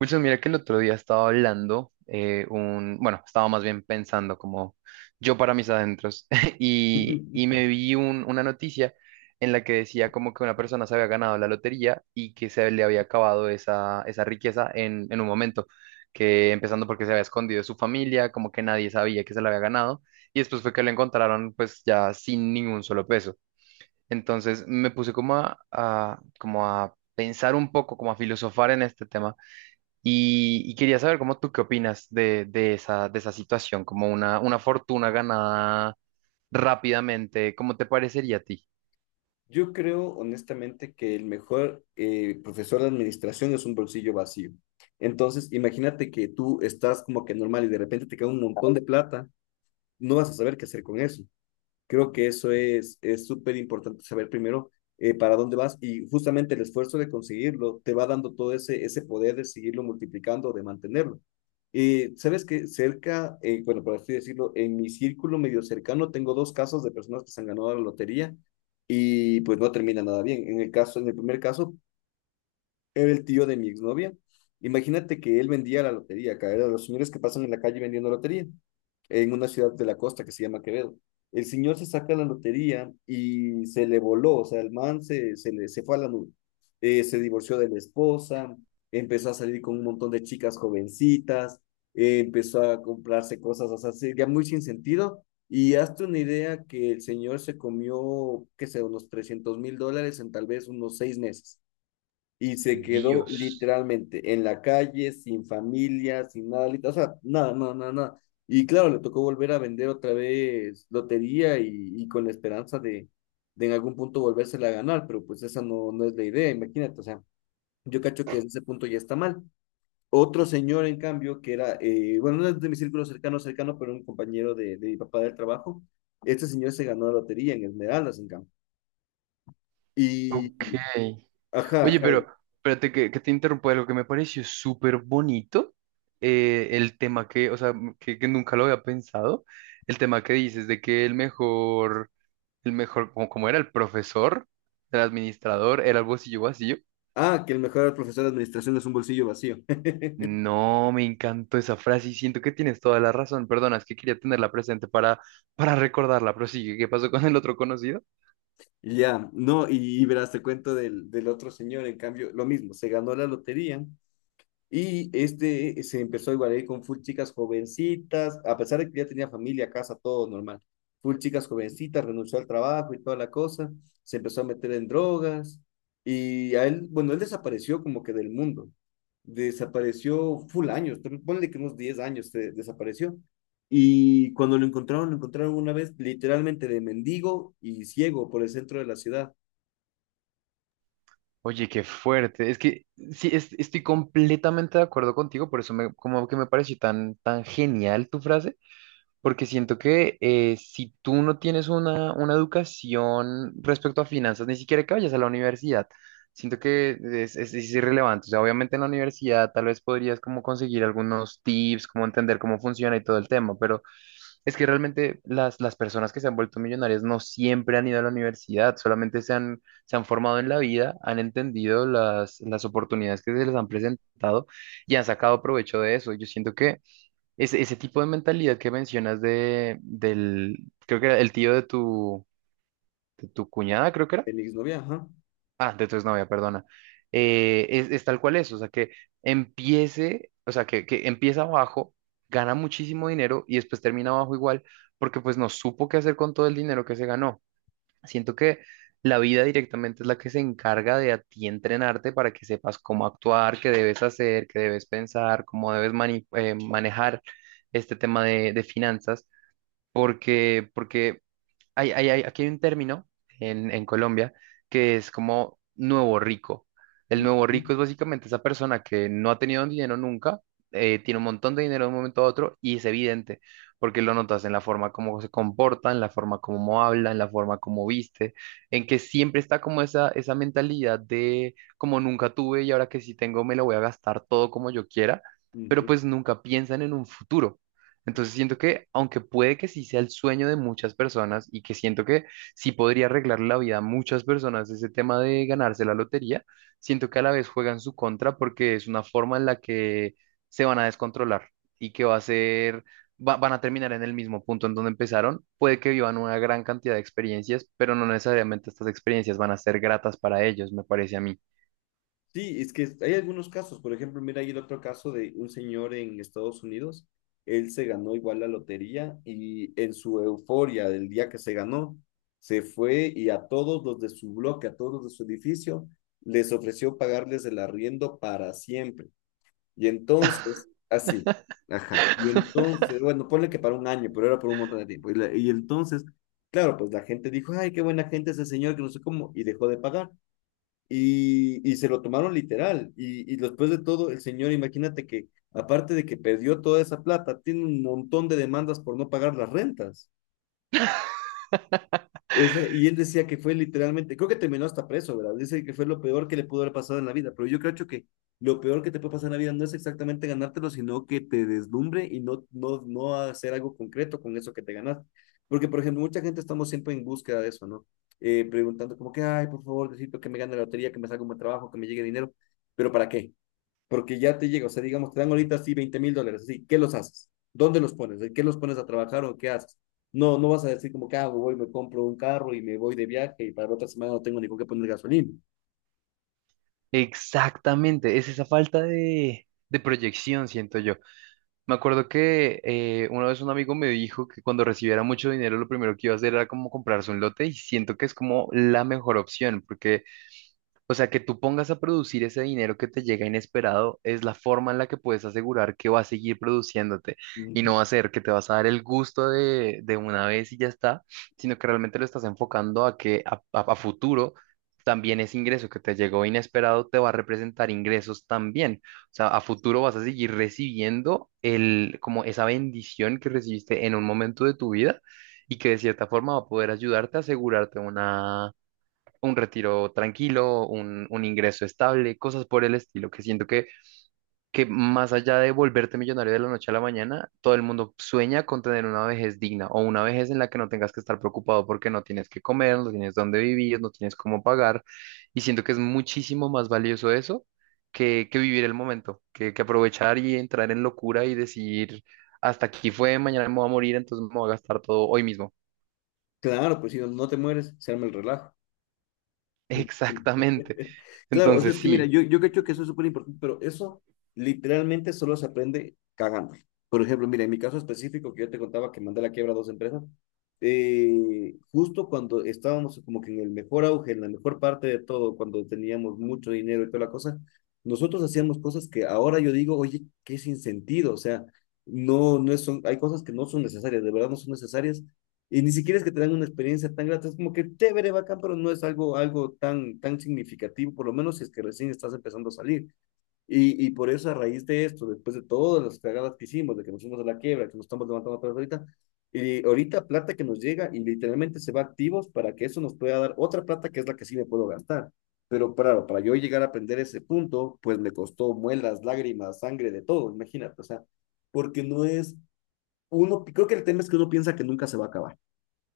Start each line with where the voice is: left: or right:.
right: Wilson, mira que el otro día estaba hablando, un, bueno, estaba más bien pensando como yo para mis adentros y me vi una noticia en la que decía como que una persona se había ganado la lotería y que se le había acabado esa riqueza en un momento, que empezando porque se había escondido de su familia, como que nadie sabía que se la había ganado y después fue que lo encontraron pues ya sin ningún solo peso. Entonces me puse como como a pensar un poco, como a filosofar en este tema y quería saber cómo tú qué opinas de de esa situación, como una fortuna ganada rápidamente, ¿cómo te parecería a ti?
left: Yo creo honestamente que el mejor profesor de administración es un bolsillo vacío. Entonces, imagínate que tú estás como que normal y de repente te cae un montón de plata, no vas a saber qué hacer con eso. Creo que eso es súper importante saber primero para dónde vas y justamente el esfuerzo de conseguirlo te va dando todo ese poder de seguirlo multiplicando, de mantenerlo. Y sabes que cerca, bueno, por así decirlo, en mi círculo medio cercano tengo dos casos de personas que se han ganado la lotería y pues no termina nada bien. En el primer caso, era el tío de mi exnovia. Imagínate que él vendía la lotería, acá era de los señores que pasan en la calle vendiendo lotería, en una ciudad de la costa que se llama Quevedo. El señor se saca la lotería y se le voló, o sea, el man se fue a la nube. Se divorció de la esposa, empezó a salir con un montón de chicas jovencitas, empezó a comprarse cosas, o sea, ya muy sin sentido. Y hazte una idea que el señor se comió, qué sé, unos 300.000 dólares en tal vez unos 6 meses y se quedó
right: Dios.
left: literalmente en la calle, sin familia, sin nada, o sea, nada, nada, nada, nada. Y claro, le tocó volver a vender otra vez lotería y con la esperanza de en algún punto volvérsela a ganar, pero pues esa no es la idea, imagínate, o sea, yo cacho que desde ese punto ya está mal. Otro señor, en cambio, que era, bueno, no es de mi círculo cercano, cercano, pero un compañero de mi papá del trabajo, este señor se ganó la lotería en Esmeraldas, en cambio. Y,
right: Ok.
left: ajá,
right: Oye,
left: ajá.
right: pero espérate que te interrumpa algo que me pareció súper bonito, el tema que, o sea, que nunca lo había pensado, el tema que dices de que el mejor, como, como era el profesor, el administrador, era el bolsillo vacío.
left: Ah, que el mejor profesor de administración es un bolsillo vacío.
right: No, me encantó esa frase y siento que tienes toda la razón. Perdona, es que quería tenerla presente para recordarla, pero sí, ¿qué pasó con el otro conocido?
left: Y ya, no, y verás, te cuento del otro señor, en cambio, lo mismo, se ganó la lotería. Y este se empezó igual a ir con full chicas jovencitas, a pesar de que ya tenía familia, casa, todo normal. Full chicas jovencitas, renunció al trabajo y toda la cosa, se empezó a meter en drogas y a él, bueno, él desapareció como que del mundo. Desapareció full años, pero ponle que unos 10 años se desapareció. Y cuando lo encontraron una vez literalmente de mendigo y ciego por el centro de la ciudad.
right: Oye, qué fuerte. Es que sí, estoy completamente de acuerdo contigo, por eso me, como que me pareció tan, tan genial tu frase, porque siento que si tú no tienes una educación respecto a finanzas, ni siquiera que vayas a la universidad, siento que es irrelevante. O sea, obviamente en la universidad tal vez podrías como conseguir algunos tips, como entender cómo funciona y todo el tema, pero es que realmente las personas que se han vuelto millonarias no siempre han ido a la universidad, solamente se han formado en la vida, han entendido las oportunidades que se les han presentado y han sacado provecho de eso. Yo siento que... Ese tipo de mentalidad que mencionas creo que era el tío de tu cuñada, creo que era.
left: El exnovia, ajá.
right: Ah, de tu exnovia, perdona. Es tal cual es, o sea, que empiece, o sea, que empieza abajo, gana muchísimo dinero y después termina abajo igual, porque pues no supo qué hacer con todo el dinero que se ganó. Siento que la vida directamente es la que se encarga de a ti entrenarte para que sepas cómo actuar, qué debes hacer, qué debes pensar, cómo debes manejar este tema de finanzas porque, porque aquí hay un término en Colombia que es como nuevo rico. El
left: Ujú,
right: nuevo rico es básicamente esa persona que no ha tenido dinero nunca, tiene un montón de dinero de un momento a otro y es evidente, porque lo notas en la forma como se comporta, en la forma como habla, en la forma como viste, en que siempre está como esa mentalidad de como nunca tuve y ahora que sí tengo me lo voy a gastar todo como yo quiera, pero
left: ujú.
right: pues nunca piensan en un futuro. Entonces siento que, aunque puede que sí sea el sueño de muchas personas y que siento que sí podría arreglar la vida a muchas personas ese tema de ganarse la lotería, siento que a la vez juegan su contra porque es una forma en la que se van a descontrolar y que va a ser, van a terminar en el mismo punto en donde empezaron. Puede que vivan una gran cantidad de experiencias, pero no necesariamente estas experiencias van a ser gratas para ellos, me parece a mí.
left: Sí, es que hay algunos casos. Por ejemplo, mira, hay el otro caso de un señor en Estados Unidos. Él se ganó igual la lotería y en su euforia del día que se ganó, se fue y a todos los de su bloque, a todos los de su edificio, les ofreció pagarles el arriendo para siempre. Y entonces, así, ajá. Y entonces, bueno, ponle que para un año, pero era por un montón de tiempo. Y entonces, claro, pues la gente dijo, ay, qué buena gente ese señor, que no sé cómo, y dejó de pagar y se lo tomaron literal. Y después de todo, el señor, imagínate que aparte de que perdió toda esa plata, tiene un montón de demandas por no pagar las rentas. O Y él decía que fue literalmente, creo que terminó hasta preso, ¿verdad? Dice que fue lo peor que le pudo haber pasado en la vida, pero yo creo, Cho, que lo peor que te puede pasar en la vida no es exactamente ganártelo, sino que te deslumbre y no, no, no hacer algo concreto con eso que te ganaste. Porque, por ejemplo, mucha gente estamos siempre en búsqueda de eso, ¿no? Preguntando como que, ay, por favor, necesito que me gane la lotería, que me salga un buen trabajo, que me llegue dinero, pero ¿para qué? Porque ya te llega, o sea, digamos, te dan ahorita sí 20.000 dólares, así, ¿qué los haces? ¿Dónde los pones? ¿En qué los pones a trabajar o qué haces? No, no vas a decir como que hago, voy, me compro un carro y me voy de viaje y para la otra semana no tengo ni con qué poner gasolina.
right: Exactamente, es esa falta de proyección, siento yo. Me acuerdo que una vez un amigo me dijo que cuando recibiera mucho dinero lo primero que iba a hacer era como comprarse un lote y siento que es como la mejor opción porque o sea, que tú pongas a producir ese dinero que te llega inesperado es la forma en la que puedes asegurar que va a seguir produciéndote y
left: Ujú.
right: no va a ser que te vas a dar el gusto de una vez y ya está, sino que realmente lo estás enfocando a que a futuro también ese ingreso que te llegó inesperado te va a representar ingresos también. O sea, a futuro vas a seguir recibiendo el, como esa bendición que recibiste en un momento de tu vida y que de cierta forma va a poder ayudarte a asegurarte un retiro tranquilo, un ingreso estable, cosas por el estilo, que siento que más allá de volverte millonario de la noche a la mañana, todo el mundo sueña con tener una vejez digna o una vejez en la que no tengas que estar preocupado porque no tienes que comer, no tienes dónde vivir, no tienes cómo pagar, y siento que es muchísimo más valioso eso que vivir el momento, que aprovechar y entrar en locura y decir, hasta aquí fue, mañana me voy a morir, entonces me voy a gastar todo hoy mismo.
left: Claro, pues si no, no te mueres, se arma el relajo.
right: Exactamente.
left: Claro, o sea,
right: Entonces
left: es que mira,
right: sí,
left: yo creo que eso es súper importante, pero eso literalmente solo se aprende cagando. Por ejemplo, mira, en mi caso específico que yo te contaba que mandé a la quiebra a dos empresas, justo cuando estábamos como que en el mejor auge, en la mejor parte de todo, cuando teníamos mucho dinero y toda la cosa, nosotros hacíamos cosas que ahora yo digo, oye, qué sin sentido, o sea, no, no son, hay cosas que no son necesarias, de verdad no son necesarias, y ni siquiera es que te dan una experiencia tan grata, es como que chévere, bacán, pero no es algo, tan, tan significativo, por lo menos si es que recién estás empezando a salir. Y por eso, a raíz de esto, después de todas las cagadas que hicimos, de que nos fuimos a la quiebra, que nos estamos levantando atrás ahorita, y ahorita plata que nos llega y literalmente se va a activos para que eso nos pueda dar otra plata que es la que sí me puedo gastar. Pero claro, para yo llegar a aprender ese punto, pues me costó muelas, lágrimas, sangre, de todo, imagínate, o sea, porque no es, uno, creo que el tema es que uno piensa que nunca se va a acabar.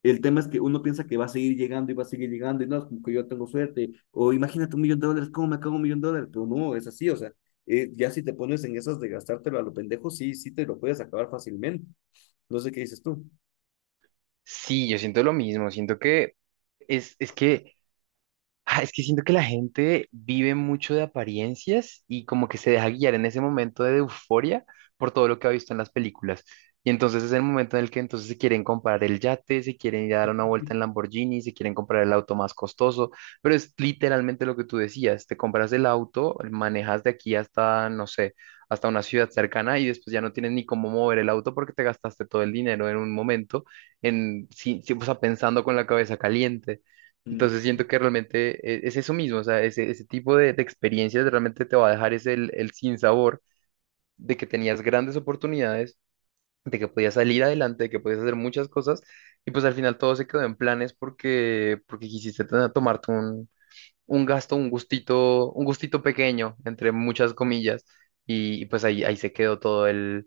left: El tema es que uno piensa que va a seguir llegando y va a seguir llegando y no, es como que yo tengo suerte, o imagínate 1 millón de dólares, ¿cómo me acabo 1 millón de dólares? Pero no, es así, o sea, ya si te pones en esas de gastártelo a lo pendejo, sí, sí te lo puedes acabar fácilmente. No sé qué dices tú.
right: sí, yo siento lo mismo, siento que es que... Ah, es que siento que la gente vive mucho de apariencias y como que se deja guiar en ese momento de euforia por todo lo que ha visto en las películas. Y entonces es el momento en el que entonces se quieren comprar el yate, se quieren ir a dar una vuelta en Lamborghini, se quieren comprar el auto más costoso, pero es literalmente lo que tú decías, te compras el auto, manejas de aquí hasta, no sé, hasta una ciudad cercana y después ya no tienes ni cómo mover el auto porque te gastaste todo el dinero en un momento, en, sí, sí, o sea, pensando con la cabeza caliente.
left: Mm.
right: Entonces siento que realmente es eso mismo, o sea, ese tipo de experiencias realmente te va a dejar ese, el sinsabor de que tenías grandes oportunidades, de que podías salir adelante, de que podías hacer muchas cosas, y pues al final todo se quedó en planes porque, porque quisiste tomarte un gasto, un gustito pequeño, entre muchas comillas, y pues ahí, ahí se quedó todo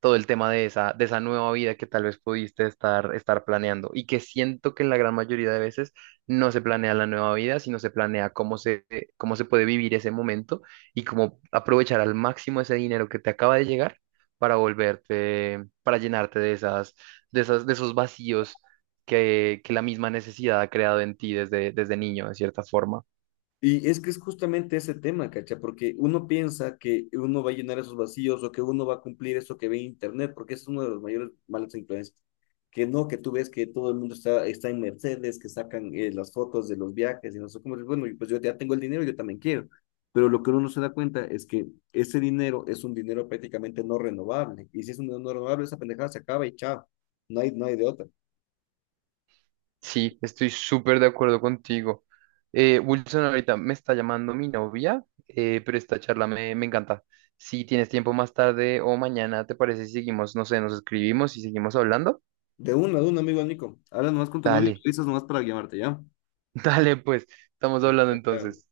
right: todo el tema de esa nueva vida que tal vez pudiste estar, estar planeando y que siento que en la gran mayoría de veces no se planea la nueva vida, sino se planea cómo se puede vivir ese momento y cómo aprovechar al máximo ese dinero que te acaba de llegar para volverte, para llenarte de esas, de esos vacíos que la misma necesidad ha creado en ti desde, desde niño, de cierta forma.
left: Y es que es justamente ese tema, ¿cacha? Porque uno piensa que uno va a llenar esos vacíos o que uno va a cumplir eso que ve en Internet, porque es uno de los mayores malas influencias. Que no, que tú ves que todo el mundo está en Mercedes, que sacan las fotos de los viajes y no sé cómo. Y bueno, pues yo ya tengo el dinero, yo también quiero. Pero lo que uno no se da cuenta es que ese dinero es un dinero prácticamente no renovable. Y si es un dinero no renovable, esa pendejada se acaba y chao. No hay de otra.
right: Sí, estoy súper de acuerdo contigo. Wilson, ahorita me está llamando mi novia, pero esta charla me encanta. Si tienes tiempo más tarde o mañana, ¿te parece si seguimos, no sé, nos escribimos y seguimos hablando?
left: De una, de un amigo, Nico. Habla nomás con tu novio y
right: Dale,
left: dices nomás para llamarte, ¿ya?
right: dale, pues, estamos hablando
left: Ok, chao.
right: entonces.